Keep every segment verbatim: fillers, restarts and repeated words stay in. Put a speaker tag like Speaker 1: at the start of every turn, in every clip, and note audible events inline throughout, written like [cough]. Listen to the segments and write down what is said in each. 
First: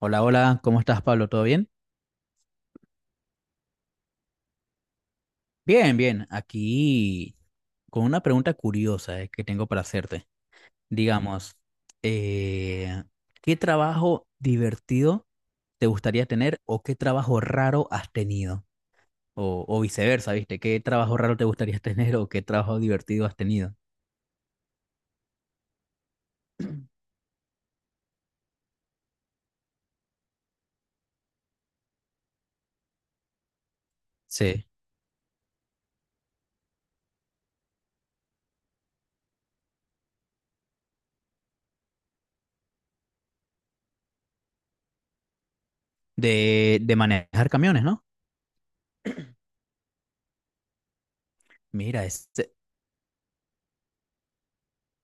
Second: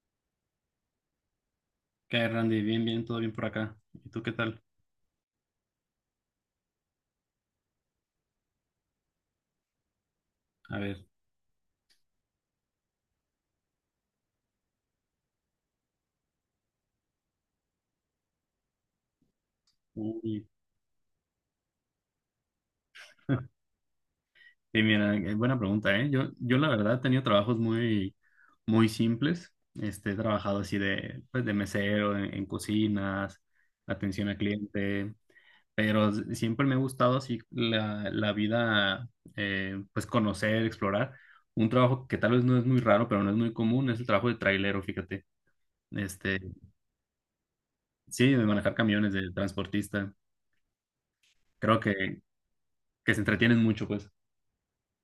Speaker 1: Hola, hola, ¿cómo estás, Pablo? ¿Todo bien?
Speaker 2: ¿Qué hay, Randy? Bien, bien, todo bien por acá. ¿Y tú qué tal?
Speaker 1: Bien, bien. Aquí con una pregunta curiosa eh, que tengo para hacerte.
Speaker 2: A ver.
Speaker 1: Digamos, eh, ¿qué trabajo divertido te gustaría tener o qué trabajo raro has tenido? O, o viceversa,
Speaker 2: Uy.
Speaker 1: ¿viste? ¿Qué trabajo raro te gustaría [laughs] tener o qué trabajo divertido has
Speaker 2: [laughs]
Speaker 1: tenido?
Speaker 2: Sí, mira, eh, buena pregunta, ¿eh? Yo, yo la verdad he tenido trabajos muy, muy simples. Este, he trabajado así de, pues, de mesero, en, en cocinas, atención al
Speaker 1: Sí.
Speaker 2: cliente, pero s- siempre me ha gustado así la, la vida, eh, pues conocer, explorar. Un trabajo que tal vez no es muy raro, pero no es muy común, es el trabajo de trailero, fíjate. Este,
Speaker 1: De, de manejar camiones, ¿no?
Speaker 2: sí, de manejar camiones, de transportista. Creo
Speaker 1: Mira,
Speaker 2: que,
Speaker 1: ese,
Speaker 2: que se entretienen mucho, pues.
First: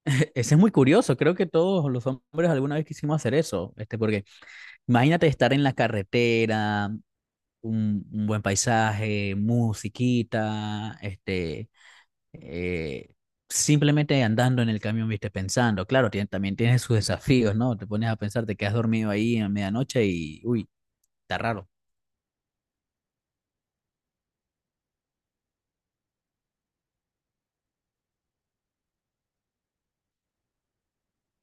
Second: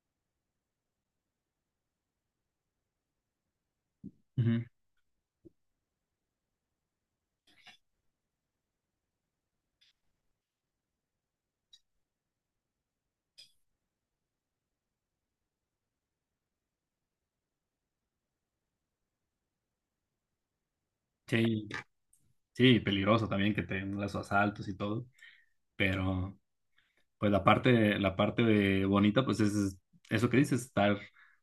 Speaker 1: [laughs] ese es muy curioso. Creo que todos los hombres alguna vez quisimos hacer eso, este, porque
Speaker 2: Ujú.
Speaker 1: imagínate estar en la carretera un, un buen paisaje, musiquita, este, eh, simplemente andando en el camión, viste, pensando. Claro, tiene- también tiene sus desafíos, ¿no? Te pones a pensar, te quedas dormido ahí a medianoche y, uy, está raro.
Speaker 2: Sí, sí, peligroso también que tengan los asaltos y todo, pero pues la parte, la parte de bonita pues es eso que dices, estar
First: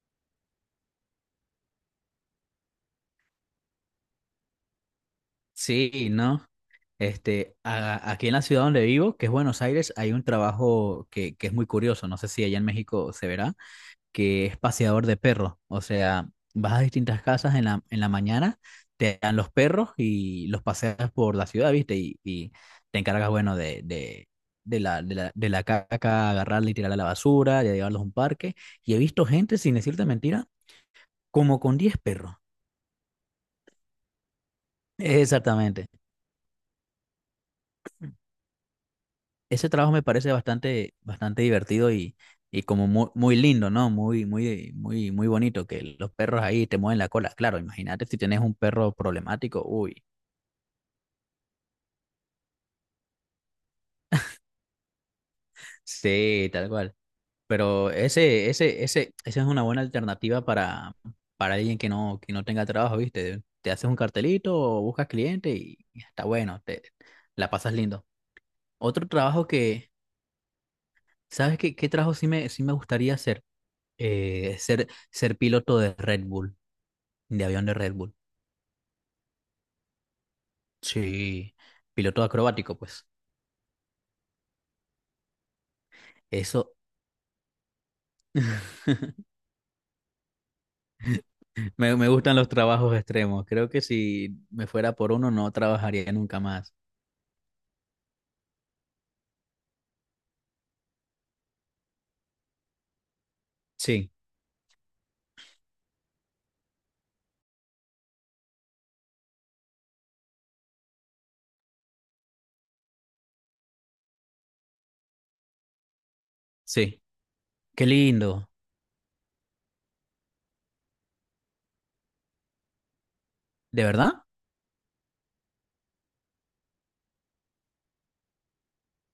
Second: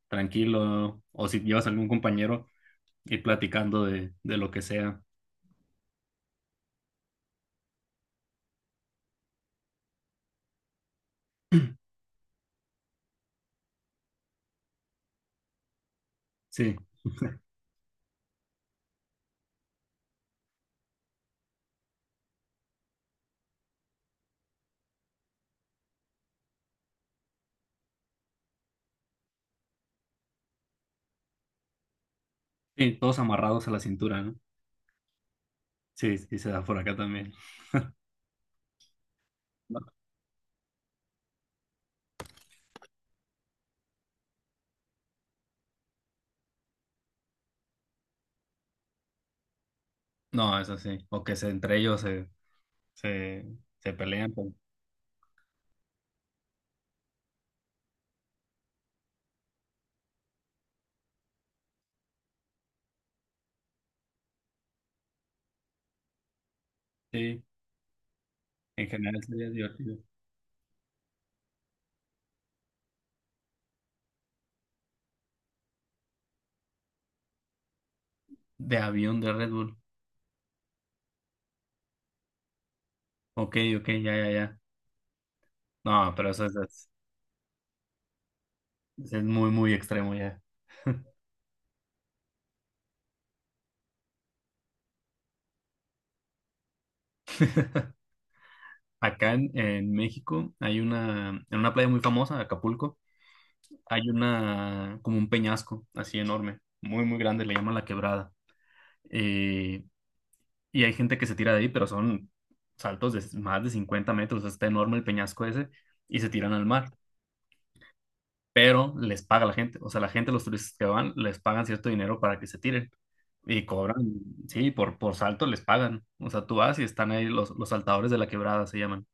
Speaker 2: tranquilo o si llevas algún compañero ir platicando de, de lo que sea.
Speaker 1: Sí, ¿no? Este, a- aquí en la ciudad donde vivo, que es Buenos Aires, hay un trabajo que, que es muy curioso. No sé si allá en México se verá, que es paseador de perros. O sea, vas
Speaker 2: Sí,
Speaker 1: a distintas casas en la, en la mañana, te dan los perros y los paseas por la ciudad, ¿viste? Y, y te encargas, bueno, de, de, de la, de la, de la caca, agarrarla y tirarla a la basura, de llevarlos a un parque. Y he visto gente, sin decirte mentira, como con diez perros.
Speaker 2: sí, todos amarrados a la cintura, ¿no?
Speaker 1: Exactamente.
Speaker 2: Sí, sí, se da por acá también.
Speaker 1: Ese
Speaker 2: No,
Speaker 1: trabajo me parece bastante, bastante divertido y, y como muy, muy lindo, ¿no? Muy, muy, muy, muy bonito que los perros ahí te mueven la cola. Claro, imagínate si tienes un perro problemático, uy.
Speaker 2: no, eso sí, o que se, entre ellos se, se, se pelean, pues.
Speaker 1: Sí, tal cual. Pero ese, ese, ese, esa es una buena alternativa para, para alguien que no, que no tenga trabajo, ¿viste? Te haces un cartelito o buscas cliente y está bueno, te
Speaker 2: Sí,
Speaker 1: la pasas lindo.
Speaker 2: en
Speaker 1: Otro
Speaker 2: general
Speaker 1: trabajo
Speaker 2: sería
Speaker 1: que,
Speaker 2: divertido.
Speaker 1: ¿sabes qué, qué trabajo sí me, sí me gustaría hacer? Eh, ser, ser piloto de Red Bull, de avión de Red Bull.
Speaker 2: De avión de Red Bull.
Speaker 1: Sí, piloto acrobático, pues.
Speaker 2: Ok, ok, ya, ya, ya. No, pero eso
Speaker 1: Eso,
Speaker 2: es...
Speaker 1: [laughs]
Speaker 2: Es muy, muy extremo ya.
Speaker 1: me, me gustan los trabajos extremos. Creo que si me fuera por uno, no trabajaría nunca más.
Speaker 2: Acá en, en México hay una, en una playa muy famosa, Acapulco, hay
Speaker 1: Sí,
Speaker 2: una, como un peñasco así enorme, muy, muy grande, le llaman La Quebrada. Eh, y hay gente que se tira de ahí, pero son saltos de más de cincuenta metros, está enorme el peñasco ese, y se tiran al mar.
Speaker 1: sí. Qué lindo.
Speaker 2: Pero les paga la gente, o sea, la gente, los turistas que van, les pagan cierto dinero para que se tiren. Y
Speaker 1: ¿De
Speaker 2: cobran,
Speaker 1: verdad?
Speaker 2: sí, por, por salto les pagan. O sea, tú vas y están ahí los, los saltadores de La Quebrada, se llaman.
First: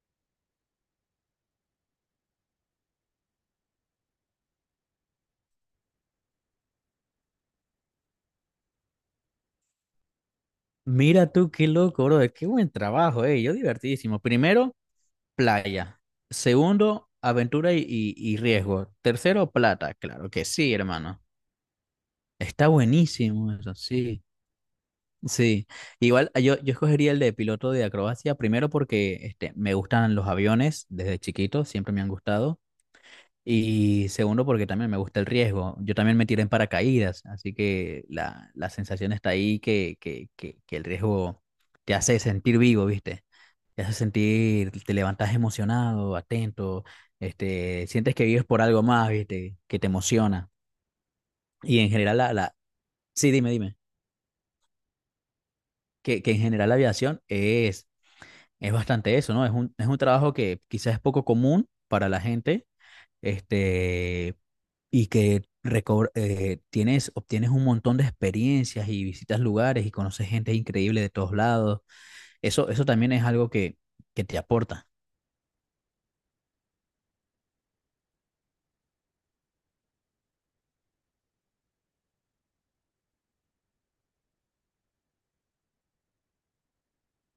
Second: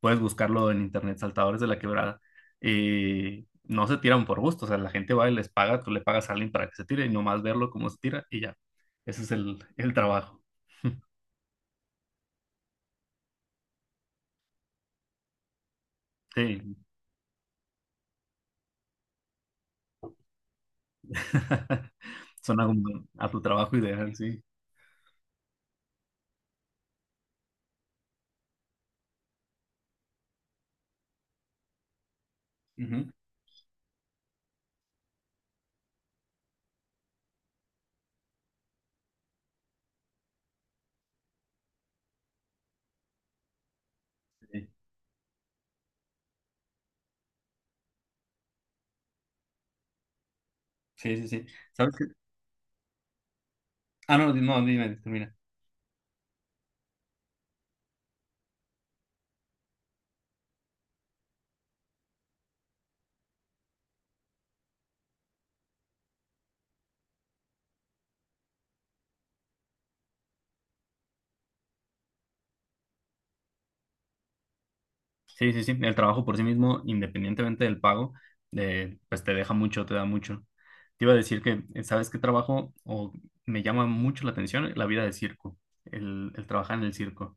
Speaker 2: Puedes buscarlo en internet, Saltadores de la Quebrada, eh, no se tiran por gusto, o sea, la gente va y les paga, tú le pagas a alguien para que se tire y nomás verlo cómo se tira y ya, ese es el, el trabajo.
Speaker 1: Mira tú, qué loco, bro. Qué buen trabajo, eh. Yo divertidísimo. Primero, playa.
Speaker 2: Sí,
Speaker 1: Segundo, aventura y, y- y riesgo. Tercero, plata. Claro que sí, hermano.
Speaker 2: [laughs] suena
Speaker 1: Está
Speaker 2: como a tu
Speaker 1: buenísimo eso,
Speaker 2: trabajo ideal,
Speaker 1: sí.
Speaker 2: sí.
Speaker 1: Sí. Igual ah, yo, yo escogería el de piloto de acrobacia, primero porque este, me gustan los aviones desde chiquito, siempre me han gustado.
Speaker 2: Ujú.
Speaker 1: Y segundo, porque también me gusta el riesgo. Yo también me tiré en paracaídas, así que la, la sensación está ahí que, que, que, que el riesgo te hace sentir vivo, ¿viste? Te hace
Speaker 2: Sí,
Speaker 1: sentir, te levantas emocionado, atento, este, sientes que vives por algo más, ¿viste? Que te emociona.
Speaker 2: sí, sí, sí.
Speaker 1: Y en
Speaker 2: ¿Sabes qué?
Speaker 1: general, la, la... sí, dime, dime,
Speaker 2: Ah, no, di- no, dime, termina.
Speaker 1: que, que en general la aviación es, es bastante eso, ¿no? Es un, es un trabajo que quizás es poco común para la gente, este, y que recobr- eh, tienes, obtienes un montón de experiencias y visitas lugares y conoces gente increíble de todos lados. Eso, eso también es algo que, que te aporta.
Speaker 2: Sí, sí, sí. El trabajo por sí mismo, independientemente del pago, de, pues te deja mucho, te da mucho. Te iba a decir que, eh, ¿sabes qué trabajo? O me llama mucho la atención la vida de circo, el, el trabajar en el circo.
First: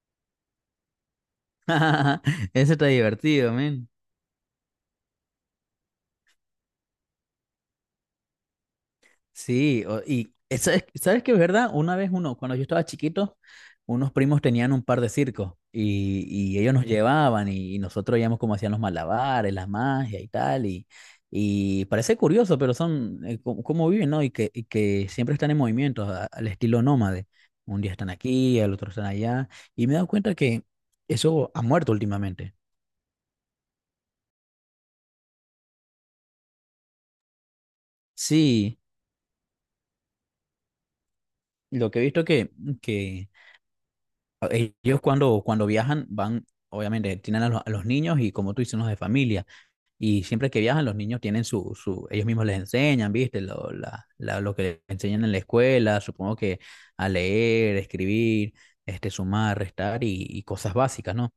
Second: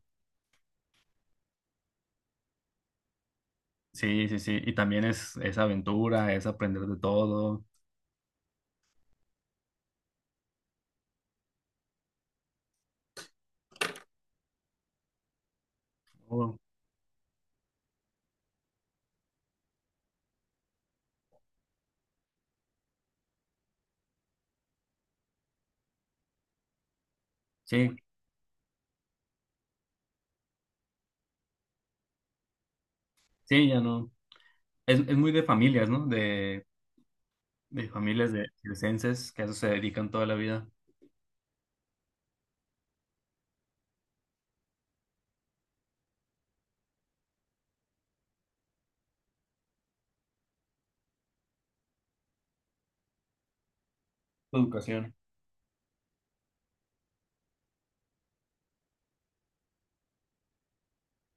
Speaker 1: [laughs] Eso está divertido,
Speaker 2: Sí, sí, sí. Y también es, es aventura, es aprender de todo.
Speaker 1: sí, o- y esa es- ¿sabes qué es verdad? Una vez uno, cuando yo estaba chiquito, unos primos tenían un par de circos y,
Speaker 2: Oh,
Speaker 1: y ellos nos llevaban y, y nosotros veíamos cómo hacían los malabares, las magias y tal. Y, y parece curioso, pero son eh, cómo, cómo viven, ¿no? Y que, y que siempre están en movimiento, a- al estilo nómade. Un día
Speaker 2: sí,
Speaker 1: están aquí, al otro están allá. Y me he dado cuenta que eso ha muerto últimamente.
Speaker 2: sí, ya no. Es, es muy de familias, ¿no? De, de familias de
Speaker 1: Sí,
Speaker 2: circenses que a eso se dedican toda la vida.
Speaker 1: lo que he visto que, que ellos cuando, cuando viajan van, obviamente, tienen a los, a los niños y como tú dices, los de familia. Y siempre que viajan, los niños tienen su, su ellos mismos les enseñan, ¿viste? Lo, la- la- lo que les
Speaker 2: Educación.
Speaker 1: enseñan en la escuela, supongo que a leer, escribir, este, sumar, restar y, y cosas básicas, ¿no?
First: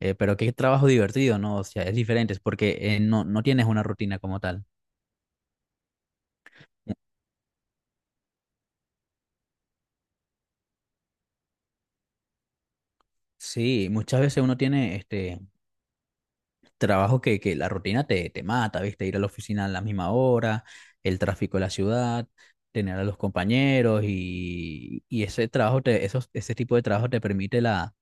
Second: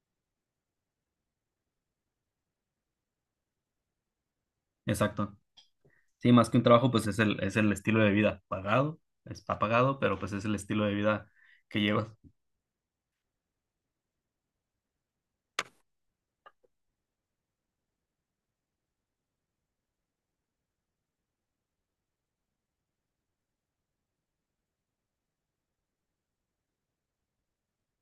Speaker 1: Eh, pero qué trabajo divertido, ¿no? O sea, es diferente, es porque eh, no, no tienes una rutina como tal.
Speaker 2: Exacto. Sí, más que un trabajo, pues es el, es el estilo de vida pagado, está pagado, pero pues es el estilo de vida que llevas.
Speaker 1: Sí, muchas veces uno tiene este, trabajo que, que la rutina te, te mata, ¿viste? Ir a la oficina a la misma hora, el tráfico de la ciudad, tener a los compañeros y, y ese trabajo, te, esos, ese tipo de trabajo te permite la,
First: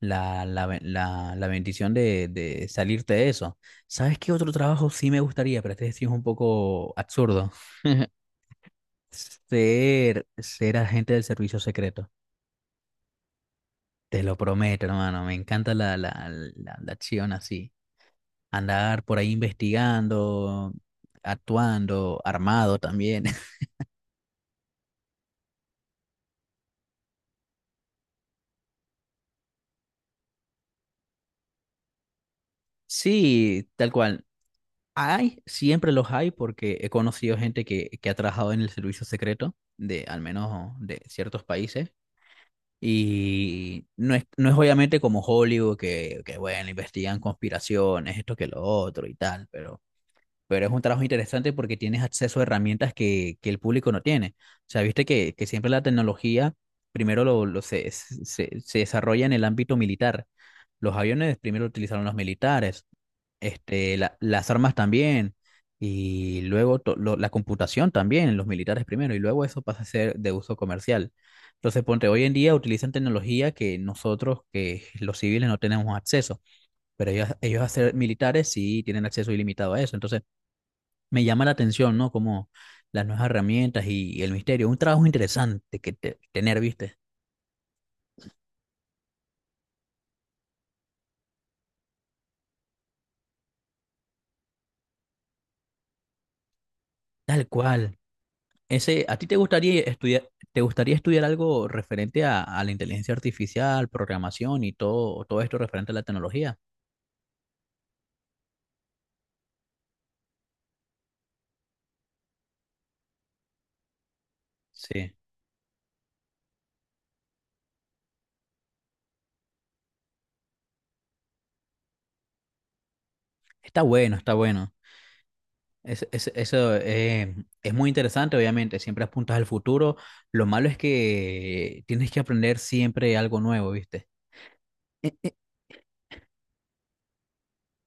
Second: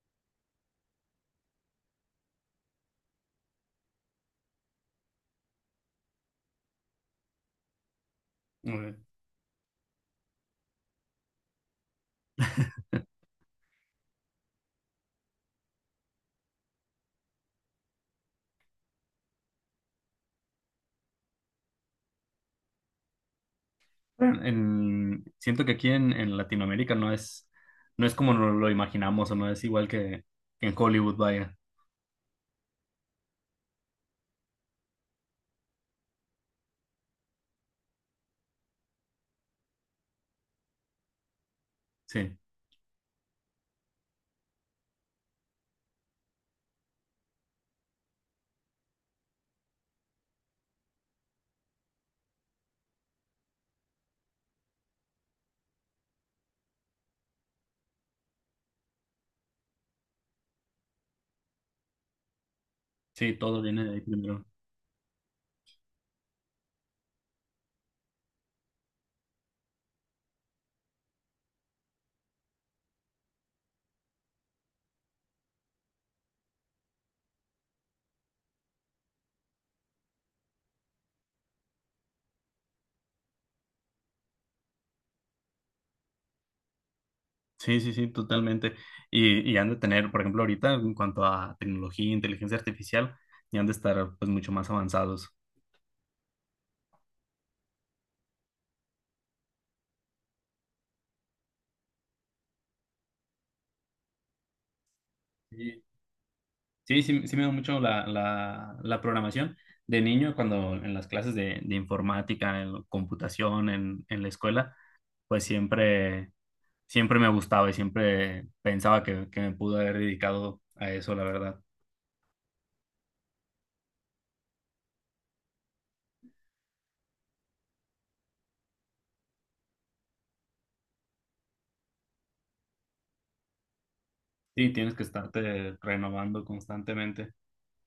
Speaker 1: la, la, ben- la, la bendición de, de salirte de eso. ¿Sabes qué otro trabajo sí me gustaría? Pero este sí es un poco absurdo. [laughs]
Speaker 2: Mm.
Speaker 1: Ser, ser agente del servicio secreto. Te lo prometo, hermano. Me encanta la, la, la, la acción así. Andar por ahí investigando, actuando, armado también. [laughs]
Speaker 2: Bueno, en- siento que aquí en, en Latinoamérica no es, no es como nos lo imaginamos o no es igual que, que en Hollywood, vaya.
Speaker 1: Sí, tal cual. Hay, siempre los hay porque he conocido gente que, que ha trabajado en el servicio secreto de al menos de ciertos países.
Speaker 2: Sí,
Speaker 1: Y no es, no es obviamente como Hollywood que, que bueno, investigan conspiraciones, esto que lo otro y tal, pero pero es un trabajo interesante porque tienes acceso a herramientas que, que el público no tiene. O sea, viste que, que siempre la tecnología primero lo, lo se, se, se desarrolla en el ámbito militar. Los aviones primero utilizaron los militares,
Speaker 2: sí, todo viene de
Speaker 1: este,
Speaker 2: ahí
Speaker 1: la-
Speaker 2: primero.
Speaker 1: las armas también, y luego to- lo- la computación también, los militares primero, y luego eso pasa a ser de uso comercial. Entonces, ponte, hoy en día utilizan tecnología que nosotros, que los civiles, no tenemos acceso, pero ellos, ellos a ser militares sí tienen acceso ilimitado a eso. Entonces, me llama la atención, ¿no? Como las nuevas herramientas y, el misterio. Un trabajo interesante que te- tener, ¿viste?
Speaker 2: Sí, sí, sí, totalmente. Y, y han de tener, por ejemplo, ahorita en cuanto a tecnología, inteligencia artificial, ya han de estar pues mucho más avanzados.
Speaker 1: Tal cual. Ese, ¿a ti te gustaría estudiar, te gustaría estudiar algo referente a, a la inteligencia artificial, programación y todo, todo esto
Speaker 2: Sí.
Speaker 1: referente a la tecnología?
Speaker 2: Sí, sí, sí me da mucho la, la, la programación. De niño, cuando en las clases de, de informática, en computación, en, en la escuela,
Speaker 1: Sí.
Speaker 2: pues siempre, siempre me gustaba y siempre pensaba que, que me pude haber dedicado a eso, la verdad.
Speaker 1: Está bueno, está bueno. Es- es- eso eh, es muy interesante, obviamente. Siempre apuntas al futuro. Lo malo es que tienes que aprender siempre algo nuevo, ¿viste?
Speaker 2: Sí, tienes que estarte renovando constantemente.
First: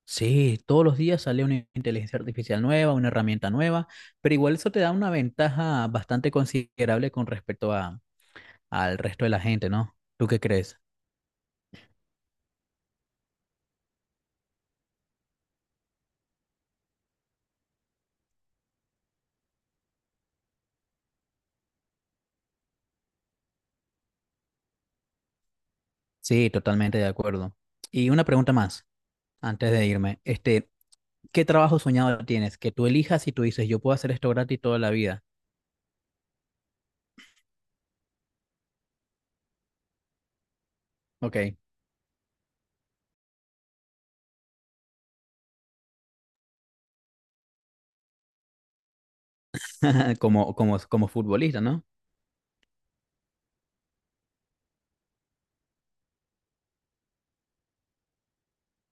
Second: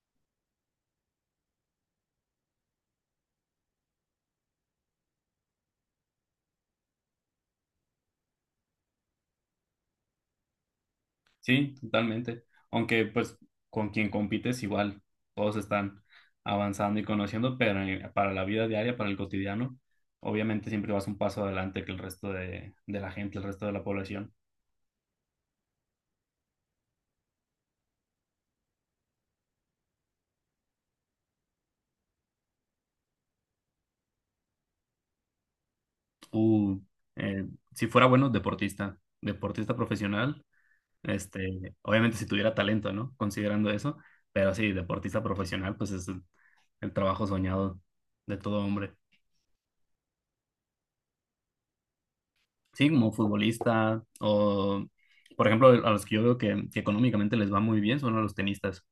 Speaker 1: Sí, todos los días sale una inteligencia artificial nueva, una herramienta nueva, pero igual eso te da una ventaja bastante considerable con respecto a, al resto de la gente, ¿no? ¿Tú qué crees?
Speaker 2: Sí, totalmente. Aunque pues con quien compites igual, todos están avanzando y conociendo, pero eh, para la vida diaria, para el cotidiano, obviamente siempre vas un paso adelante que el resto de, de la gente, el resto de la población.
Speaker 1: Sí, totalmente de acuerdo. Y una pregunta más, antes de irme. Este, ¿qué trabajo soñado tienes? Que tú elijas y tú dices, yo puedo hacer esto gratis toda la vida.
Speaker 2: Uh, eh, si fuera bueno, deportista, deportista profesional,
Speaker 1: Ok,
Speaker 2: este, obviamente si tuviera talento, ¿no? Considerando eso, pero sí, deportista profesional, pues es el el trabajo soñado de todo hombre.
Speaker 1: [laughs] como, como, como futbolista, ¿no?
Speaker 2: Sí, como futbolista o, por ejemplo, a los que yo veo que, que económicamente les va muy bien son a los tenistas.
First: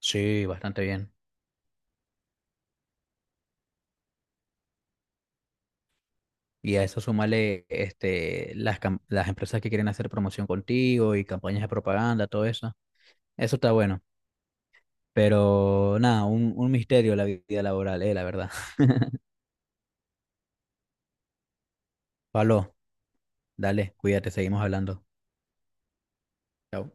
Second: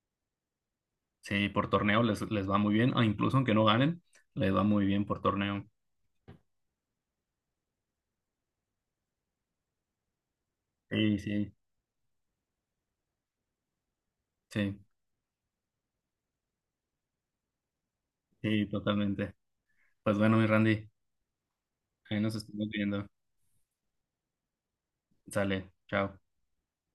Speaker 1: Sí, bastante bien.
Speaker 2: Sí, por torneo les, les va muy bien, o incluso aunque no ganen, les va muy bien por torneo.
Speaker 1: Y a eso súmale este, las, cam- las empresas que quieren hacer promoción contigo
Speaker 2: Sí,
Speaker 1: y
Speaker 2: sí,
Speaker 1: campañas de propaganda, todo eso. Eso está bueno.
Speaker 2: sí,
Speaker 1: Pero nada, un, un misterio la vida laboral, eh, la verdad.
Speaker 2: sí, totalmente. Pues bueno, mi Randy, ahí
Speaker 1: [laughs]
Speaker 2: nos estamos
Speaker 1: Pablo,
Speaker 2: viendo.
Speaker 1: dale, cuídate, seguimos hablando.
Speaker 2: Sale, chao.
Speaker 1: Chao.